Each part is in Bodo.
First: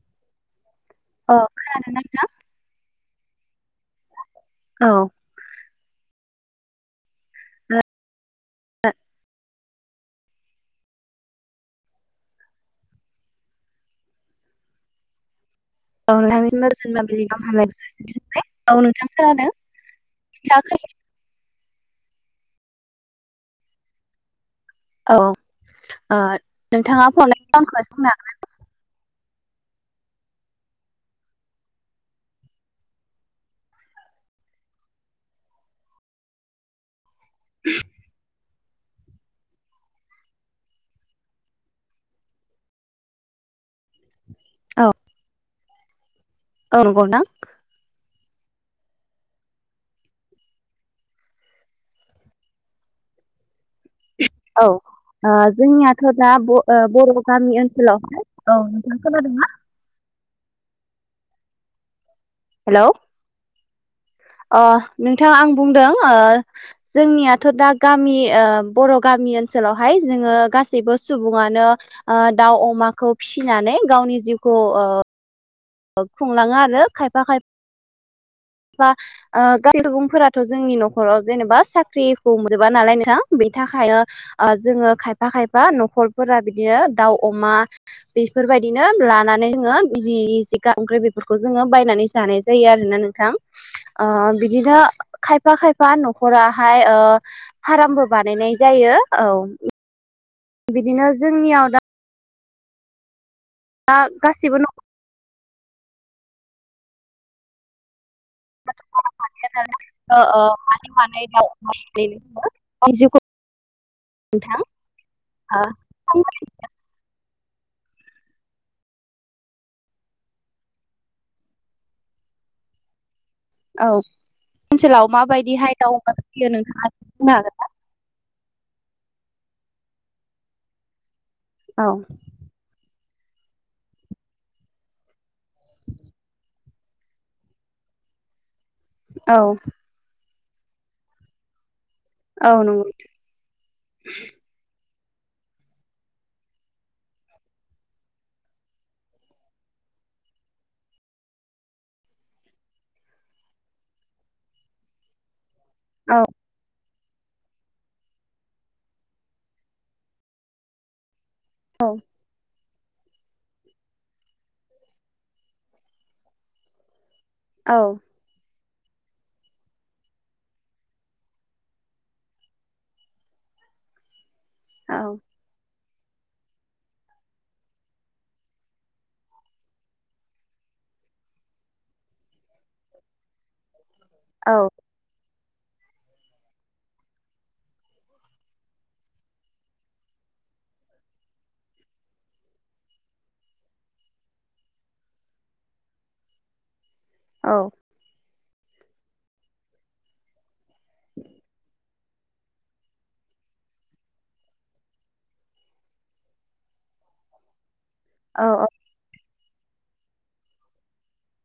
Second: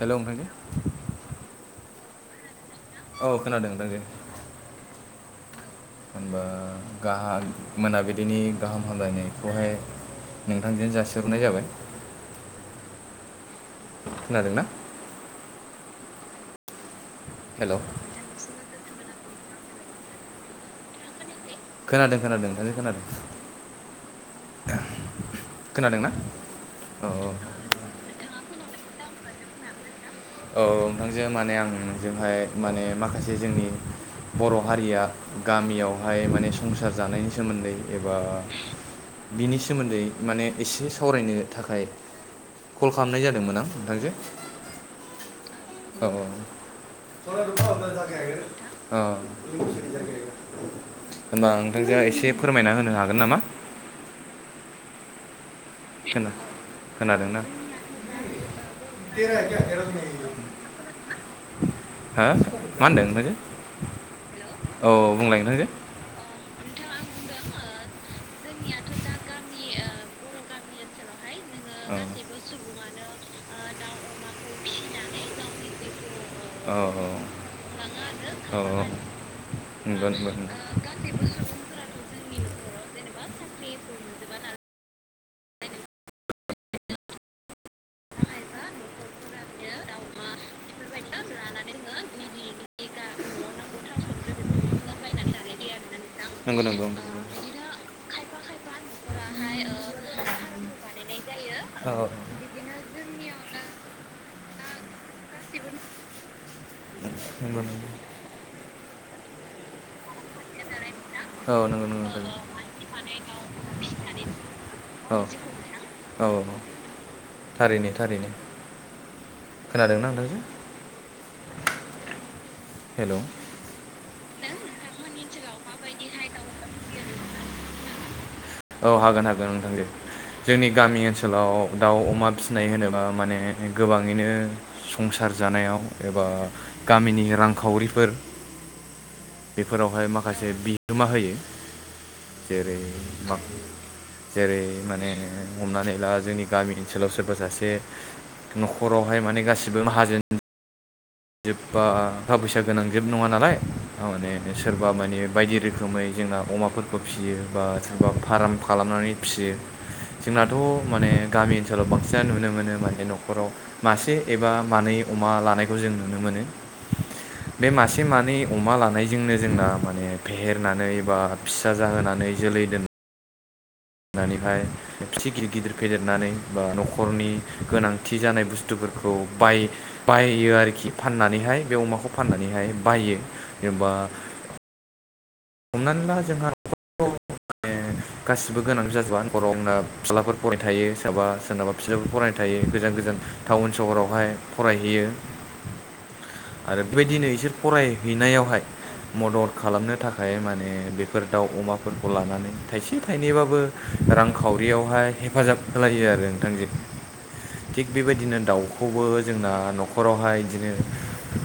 हेलौ नोंथां हो औ खोनादों नोंथांजो औ होनबा गाहाम ओ मोनाबिलिनि गाहाम हामलायनाय खौहाय नोंथांजोनो जासिहरग्रोनाय जाबाय खोनादों ना? औ‌ नोंथांनिसिमबो गोजोन मोनाबिलिनि गाहाम हेलौ हामलायनायखौ जासिहरबाय नोंथांनिसिमबो औ नोंथां खोनादों [unintelligible] खोनादों खोनादों नोंथां खोनादों औ खोनादोंना ओ नोंथाङा औ [unintelligible] औ नोंथांजो माने नोंजोंहाय माने माखासे जोंनि बर' हारिया गामियावहाय माने संसार जानायनि सोमोन्दै एबा बिनि सोमोन्दै माने एसे सावरायनो थाखाय कल खालामनाय जादोंमोन आं नोंथांजो औ औ [unintelligible] ओ बुंनो हागोन [unintelligible] होमबा नोंथांजोआ एसे फोरमायना होनो हागोन नामा? औ ओ जोंनियाथ' खोना दा ओ बर' खोनादोंना गामि ओनसोलावहाय औ नोंथां हो खोनादों ना? [inaudible] हो मा हेलौ होनदों नोंथांजो अ औ नोंथाङा बुंलाय आं नोंथांजो बुंदों ओ जोंनियाथ' दा गामि ओ बर' गामि मि ओनसोलावहाय जोङो गा सैबो सुबुङानो दाउ अमाखौ फिसिनानै गावनि जिउखौ ओ। खुंलाङो औ आरो खुंलाङो खायफा खायफा ओ गासै नंगौ नंगौ सुबुंफोराथ' नंगौ जोंनि न'खराव जेनेबा साख्रिखौ मोन जोबा नालाय नोंथां बेनि थाखाय ओ जोङो खायफा खायफा न'खरफोरा बिदिनो दाउ, अमा बेफोरबायदिनो लानानै जोङो बि जि [unintelligible] बेफोरखौ जोङो बायनानै जानाय जायो आरोना नोंथां ओ बिदिनो खायफा खायफा न'खराहाय ओ नंगौ फार्मबो बानायनाय जायो औ बिदिनो। जोंनियाव औ दा गासिबो न नंगौ नंगौ [unintelligible] ओ ओ अ औ नंगौ जिउखौ नोंथां औ [unintelligible] थारैनो थारैनो खोनादोंना नोंथांजों हेल' औ ओनसोलाव माबायदिहाय दाउ अमा फैयो नोंथाङ बुंनो हागोना? औ हागोन हागोन नोंथां दे जोंनि गामि ओनसोलाव औ दाउ अमा फिसिनाय होनोबा। माने गोबाङैनो संसार जानायाव एबा गामिनि रांखावरिफोर औ बेफोरावहाय माखासे बिहोमा होयो औ जेरै नंगौ जेरै माने हमनानै ला जोंनि गामि ओनसोलाव सोरबा सासे न'खरावहाय माने गासिबो माहाजोन जोब बा थाखा फैसा गोनां जोब नङा नालाय थारमाने सोरबा माने बायदि रो खोमै औ जोंना अमाफोर फिसियो बा सोरबा फार्म खालामनानै फिसियो जोंनाथ' माने गामि ओनसोलाव औ बांसिन नुनो मोनो माने न'खराव मासे एबा मानै अमा लानायखौ जों नुनो मोनो बे औ मासे मानै अमा लानायजोंनो जोंना माने फेहेरनानै बा फिसा जाहोनानै जोलै दोन होननानैहाय औ एसे गिदिर गिदिर फेदेरनानै बा न'खरनि गोनांथि जानाय बुस्थुफोरखौ बाय बायो आरोखि खि फाननानैहाय बे अमाखौ फाननानैहाय बायो जेनेबा औ। हमनानै ला जोंहा माने। गासिबो गोनांथि जाजोबा [unintelligible] आं होनना फिसालाफोर फरायनो थायो सोराबा सोरनाबा फिसाजोफोर फरायनो थायो गोजान गोजान। टाउन सहरावहाय फरायहैयो आरो। बेबायदिनो औ बिसोर फरायहैनायावहाय मदद खालामनो थाखाय। ओमफ्राय माने बेफोर दाउ अमाफोरखौ लानानै थाइसे थाइनैबाबो रांखावरियावहाय। हेफाजाब होलायो आरो नोंथांजों थिग बेबायदिनो औ दाउखौबो। जोंना न'खरावहाय बिदिनो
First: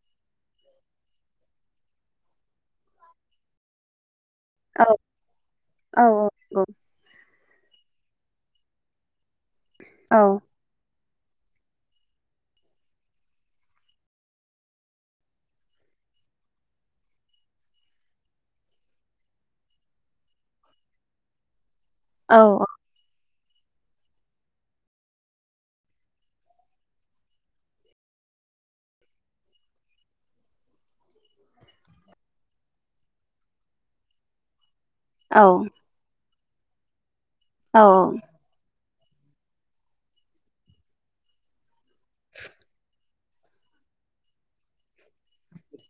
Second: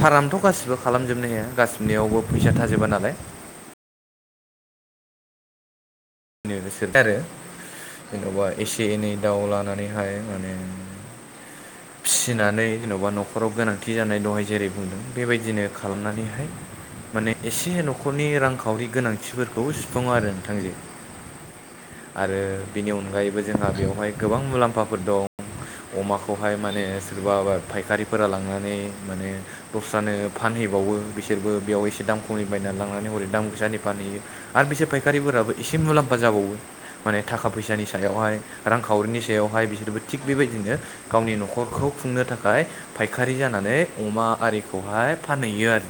फारामथ' गासिबो खालामजोबनो हाया गासिनियावबो फैसा थाजो जोबा नालाय औ। सोर आरो जेन'बा एसे एनै दाउ लानानैहाय माने फिसिनानै जेन'बा न'खराव गोनांथि जानाय दहाय जेरै बुंदों बेबायदिनो खालामनानैहाय। माने एसे न'खरनि रांखावरि गोनांथिफोरखौ सुफुङो आरो नोंथांजोे। आरो बिनि अनगायैबो जोंहा बेवहाय गोबां मुलाम्फाफोर दं। अमाखौहाय माने सोरबा फायखारिफोरा लांनानै माने दस्रानो फानहै बावो बिसोरबो बेयाव एसे दाम खमनि बायनानै लांनानै हरै दाम गोसानि फानहैयो आरो बिसोर औ सफायखारिफोराबो एसे मुलाम्फा जाबावो माने थाखा औ फैसानि सायावहाय रां खावरिनि सायावहाय बिसोरबो थिग बेबायदिनो गावनि न'खरखौ खुंनो थाखाय फायखारि जानानै अमा आरिखौहाय फानहैयो आरो।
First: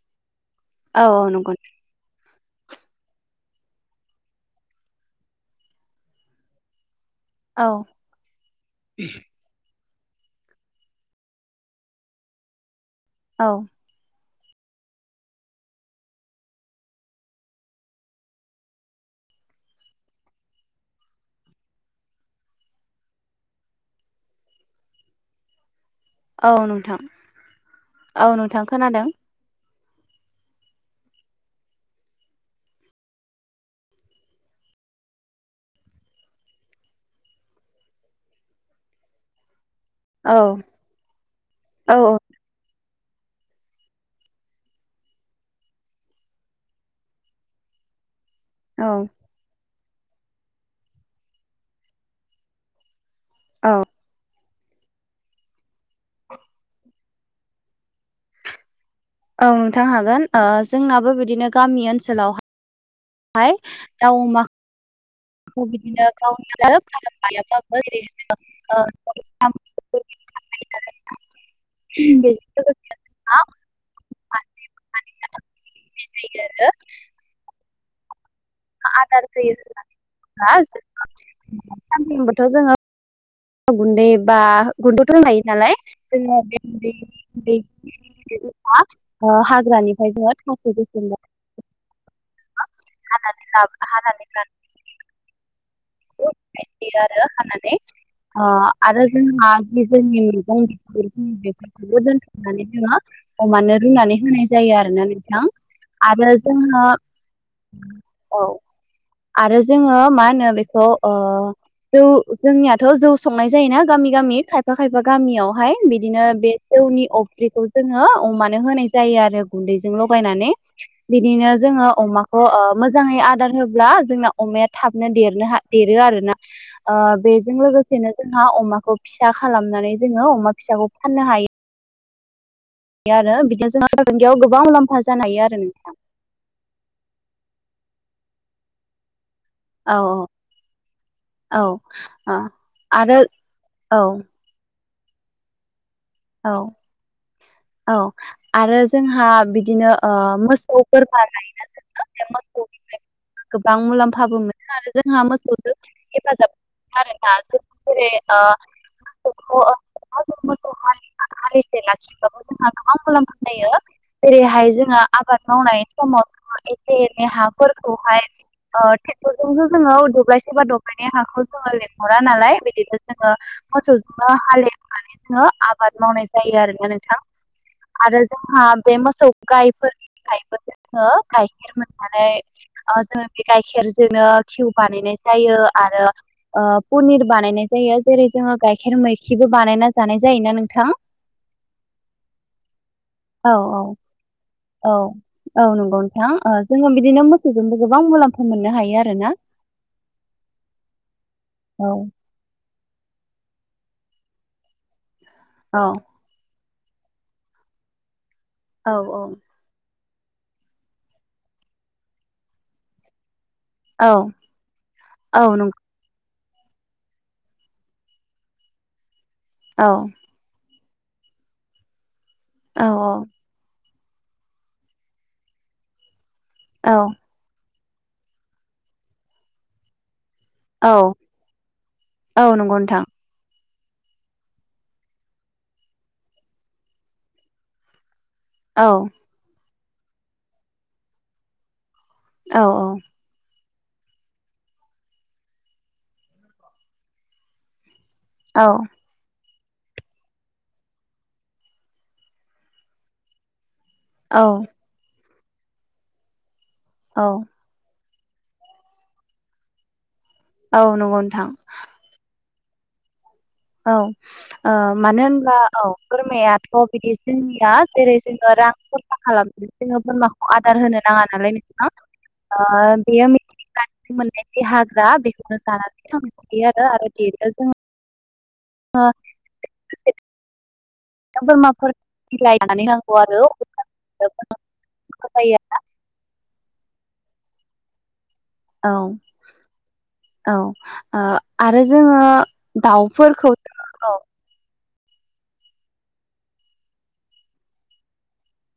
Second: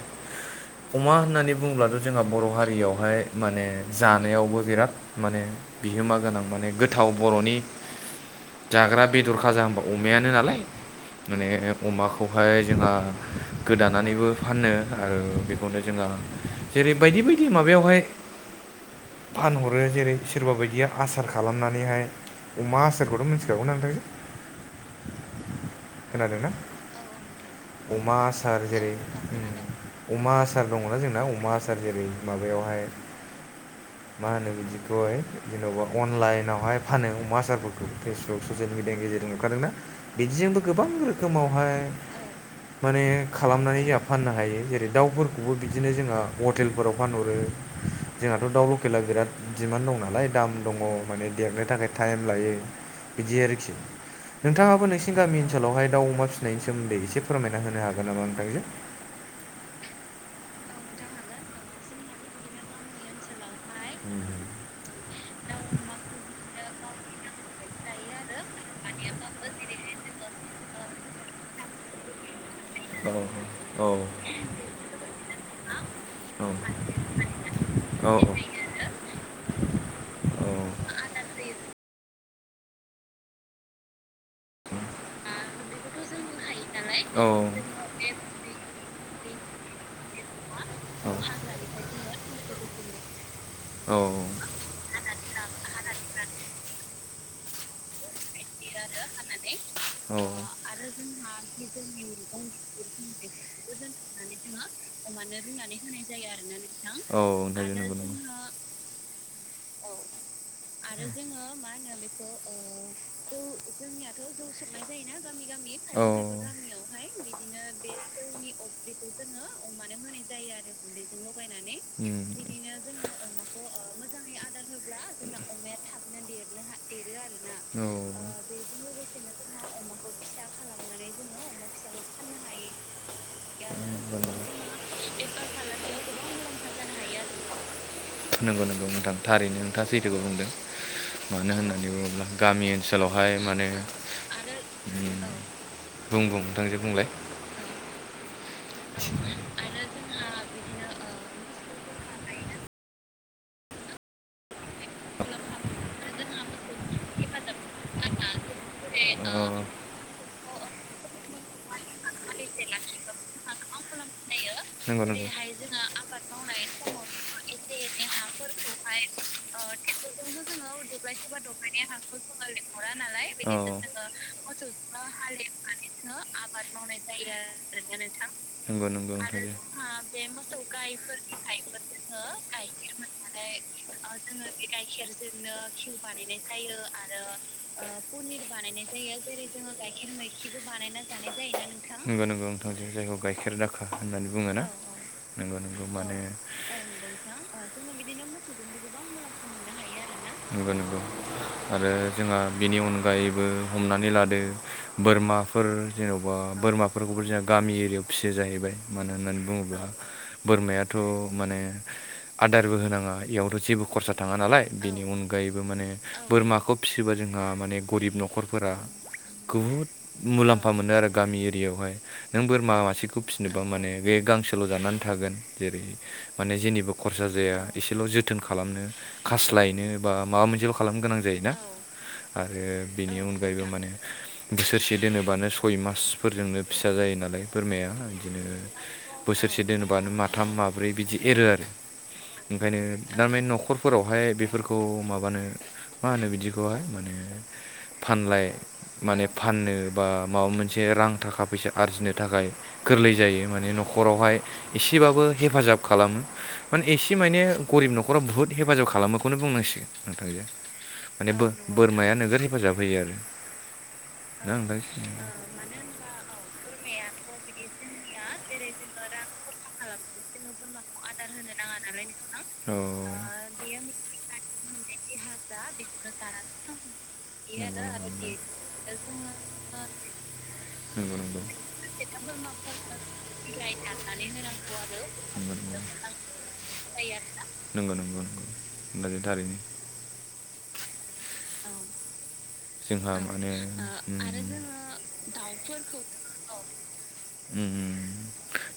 अमा औ नंगौ होननानै बुङब्लाथ' जोंहा बर' हारियावहाय माने जानायावबो बिराद माने बिहोमा गोनां माने गोथ गोथाव बर'नि औ जाग्रा बेदर खाजा होनबा अमायानो नालाय माने अमाखौहाय जोंहा औ गोदानानैबो फानो आरो बेखौनो जोंहा जेरै बायदि बायदि माबायावहाय फानहरो जेरै सोरबा बायदिया आसार खालामनानैहाय अमा आसारखौथ' मिथिखागौना ओमफायो खोनादों ना औ नोंथां अमा औ नोंथां आसार जेरै खोनादों अमा आसार दङना जोंना अमा आसार जेरै माबायावहाय मा होनो बिदिखौहाय जेन'बा अनलाइनावहाय फानो अमा आसारफोरखौ फेसबुक ससियेल मिडिया गेजेरजों नुखादोंना औ बिदिजोंबो गोबां रोखोमावहाय औ माने खालामनानै जोंहा फाननो हायो जेरै दाउफोरखौबो बिदिनो जोंहा हटेलफोराव फानहरो जोंहाथ' दाउ औ लकेला बिराद दिमानद दं नालाय दाम दङ माने देरनो थाखाय टाइम लायो बिदि आरोखि नोंथाङाबो नोंसिनि गामि ओनसोलावाय दाउ अमा फिसिनायनि सोमोन्दै एसे फोरमायना होनो हागोन नामा नोंथांजों औ नोंथां हागोन जोंनाबो बिदिनो गामि ओनसोलावहाय दाउ अमा अमाखौ फार्म [unintelligible] मा औ-औ [unintelligible] जायो आरो औ-औ आदार होयो [unintelligible] गुन्दै बा गुन्दैथ' होन लायो नालाय जोङो बे [unintelligible] हाग्रानिफ्राय जो बुथुमो [unintelligible] [unintelligible] औ आरो जोंहा बे जोंनि मैगं बेफोरखौबो दोनथ'नानै जोङो बेखौ अमानो रुनानै होनाय जायो आरोना नोंथां आरो जोङो आरो औ। आरो जोङो मा होनो बेखौ जौ जोंनियाथ' जौ संनाय जायोना गामि गामि खायफा खायफा गामियावहाय बिदिनो बे जौनि अफ्रिखौ जोङो अमानो होनाय जायो। आरो गुन्दैजों लगायनानै बिदिनो जोङो उम अमाखौ मोजाङै आदार होब्ला जों जों अमाया थाबनो दनो देरो आरोना बेजों लोगोसे औ बिदिनो जोंहा अमाखौ फिसा खालामनानै जोङो अमा फिसाखौ फाननो हायो। आरो बिदिनो [unintelligible] गोबां मुलाम्फा जानो हायो आरो नोंथा। नोंगौ नोंगौ नोंथां। थारैनो नोंथा औ सैथोखौ औ बुंदों। मानो औ होननानै बुङोब्ला ओ गामि आरो ओनसोलावहाय माने औ बुं बुं औ नोंथांजो बुंलाय औ आरो जोंहा बिदिनो मोसौ बोरमा लायोना जों [inaudible] गोबां मुलाम्फाबो मोनो आरो जोंहा मोसौजों हेफाजाब आरोना जों जेरै औ। हलिसे लाखिबाबो जोंहा गोबां मुलाम्फा जायो जेरैहाय जोङो नंगौ आबाद मावनाय एसे ए हाफोरखौहाय ट्रेक्टर जस जोङो दुब्लाय सेबा द माने हाखौ जोङो लेंहरा नालाय बिदिनो जोङो मोसौजोंनो हालेवनानै जोङो आबाद मावनाय जायो आरोना नोंथां। आरो जोंहा बे [unintelligible] ओ गाइखेर मोननानै ओ जोङो बे गाइखेरजोनो घीउ बानायनाय जायो। घीउ आरो बानायनाय ओ जायो आरो पनिर बानायनाय ओ जायो जेरै पनिर जोङो बानायनाय गाइखेर जायो। जेरै मैखिबो जोङो बानायना गाइखेर जानाय जायोना मैखिबो बा नोंथां बानायना जानाय जायोना नों नोंगौ नोंगौ नोथांजों जायखौ औ गाइखेर दाखा होननानै बुङो ना औ नोंगौ औ नोंगौ नंगौ माने नोंथां ओ जोङो बिदिनो मोसौजोंबो गोबां मुलाम्फा मोननो हायो आरो ना। उम। नोंगौ नोंगौ। आरो औ जोंहा बेनि अनगायैबो हमनानै लादो बोरमाफोर औ जेन'बा बोरमाफोरखौबो जोंहा गामि एरियायाव फियो जाहैबाय औ मानो होननानै बुङोब्ला बोरमायाथ' माने आदारबो होनाङा। बेयावथ' जेबो औ खरसा थाङा नालाय बेनि औ अनगायैबो नंगौ माने बोरमाखौ फिसिबा जोंहा माने गरिब न'खरफोरा औ गुहुद मुलाम्फा मोनो आरो। गामि एरिया यावहाय नों बोरमा औ मासेखौ फिसिनोबा माने बे गांसोल' जानानै थागोन जेरै माने जेनिबो औ खरसा जाया। एसेल' जोथोन खालामनो खास्लायनो बा माबा मोनसेल' खालामनो गोनां औ जायोना औ आरो नंगौ नोंथां बेनि अनगायैबो माने बोसोरसे दोनोबानो सय मासफोरजोंनो फिसा जायो नालाय बोरमाया बिदिनो औ बोसोरसे दोनोबानो माथाम माब्रै बिदि एरो आरो। औ ओंखायनो थारमान न'खरफोरावहाय बेफोरख खौ माबानो मा होनो बिदिखौहाय माने फानलाय औ माने फाननो बा माबा मोनसे रां थाखा फैसा आरजिनो थाखाय गोरलै जायो माने न' खरावहाय औ एसेबाबो हेफाजाब खालामो माने एसे औ मायने गरिब न' खराव बुहुत हेफाजाब खालामोखौनो बुंनांसिगोन नोंथांजो औ नंगौ माने बो नोंथां बोरमाया नोगोर हेफाजाब होयो आरो। औ ओ नोंथां मानो होनब्ला औ बोरमायाथ' बिदि जोंनिया जेरै जों रां खरसा खालाम जोंङो बोरमाखौ आदार होनो नांङा नालाय नोंथा। औ आ बेयो मिथिंगानि मोन्नाय हाग्रा बेखौनो जानानै थांना थायो आरो आरो देरो जोङो [inaudible] बिदिनो नोंगौ बोरमाफोर नोंगौ बिलाइ जानानै होनांगौ आरो [inaudible] अब्लासो नोंगौ नोंगौ नोंगौ। औ औ आरो ओ जोंङो जोंहा माने ओ आरो जोङो दाउ फोरखौ उम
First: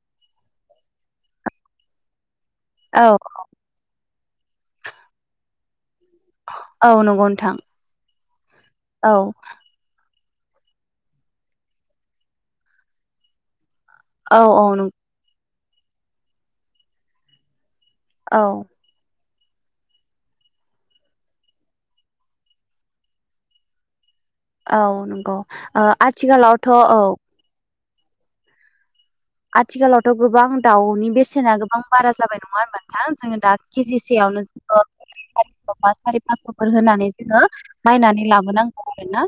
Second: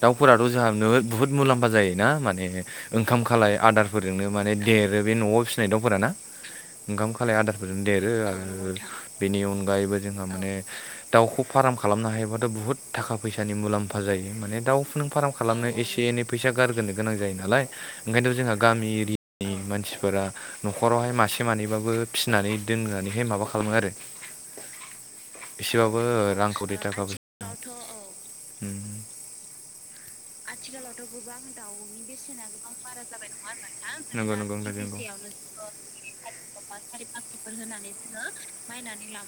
दाउफोराथ' जोंहा नोगोद बुहुत मुलाम्फा जायोना। माने औ ओंखाम खालाय आदारफोरजोंनो माने देरो बे न'आव फिसिनाय दाउफोरा ना औ ओंखाम नंगौ खालाय नोंथां आदारफोरजों देरो आरो औ बेनि अनगायैबो जोंहा माने दाउखौ फाराम खालामनो हायोबाथ' बुहुत थाखा फैसानि मुलाम फा जायो औ माने औ नंगौ दाउखौनों फाराम खालामनो एसे एनै फैसा गारग्रो गोनां जायो नालाय। ओंखायनोथ' औ जोंहा गामि एरि नि मानसिफोरा न'खरावहाय मासे मानैबाबो फिसिनानै दोननानैहे माबा खालामो आरो। औ नंगौ ओ आथिखालावथ' औ औ औ उम। आथिखालावथ' गोबां आथिखालावथ' दाउनि गोबां बेसेना दाउनि बारा जाबाय बेसेना नङा गोबां होनबा बारा नोंथां जाबाय जोङो दा नंङा होनबा नोंथां नोंगौ केजिसेयावनो नोंगौ जोङो नोंथां नोंगौ। [unintelligible] सारि फासस'फोर होनानै जोंङो नायनानै लाबोनांगौ आरोना।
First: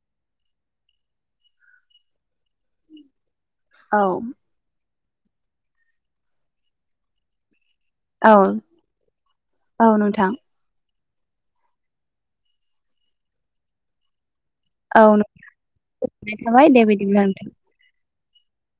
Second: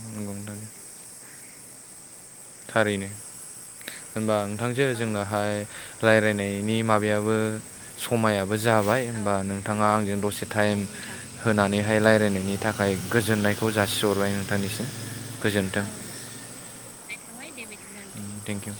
नोंगौ नोंथां थारैनो। औ होनबा नोंथां दिनो जोंनाहाय रायलायनायनि माबायाबो औ समायाबो जाबाय होमबा नोंथांङा औ आंजों नोंथां दसे टाइम होनानैहाय रायज्लायनायनि थाखाय गोजोननायखौ जासिहरबाय। नोंथांनिसिम औ गोजोन्थों गोजनाय थाबाय दे बिदिब्ला। Thank you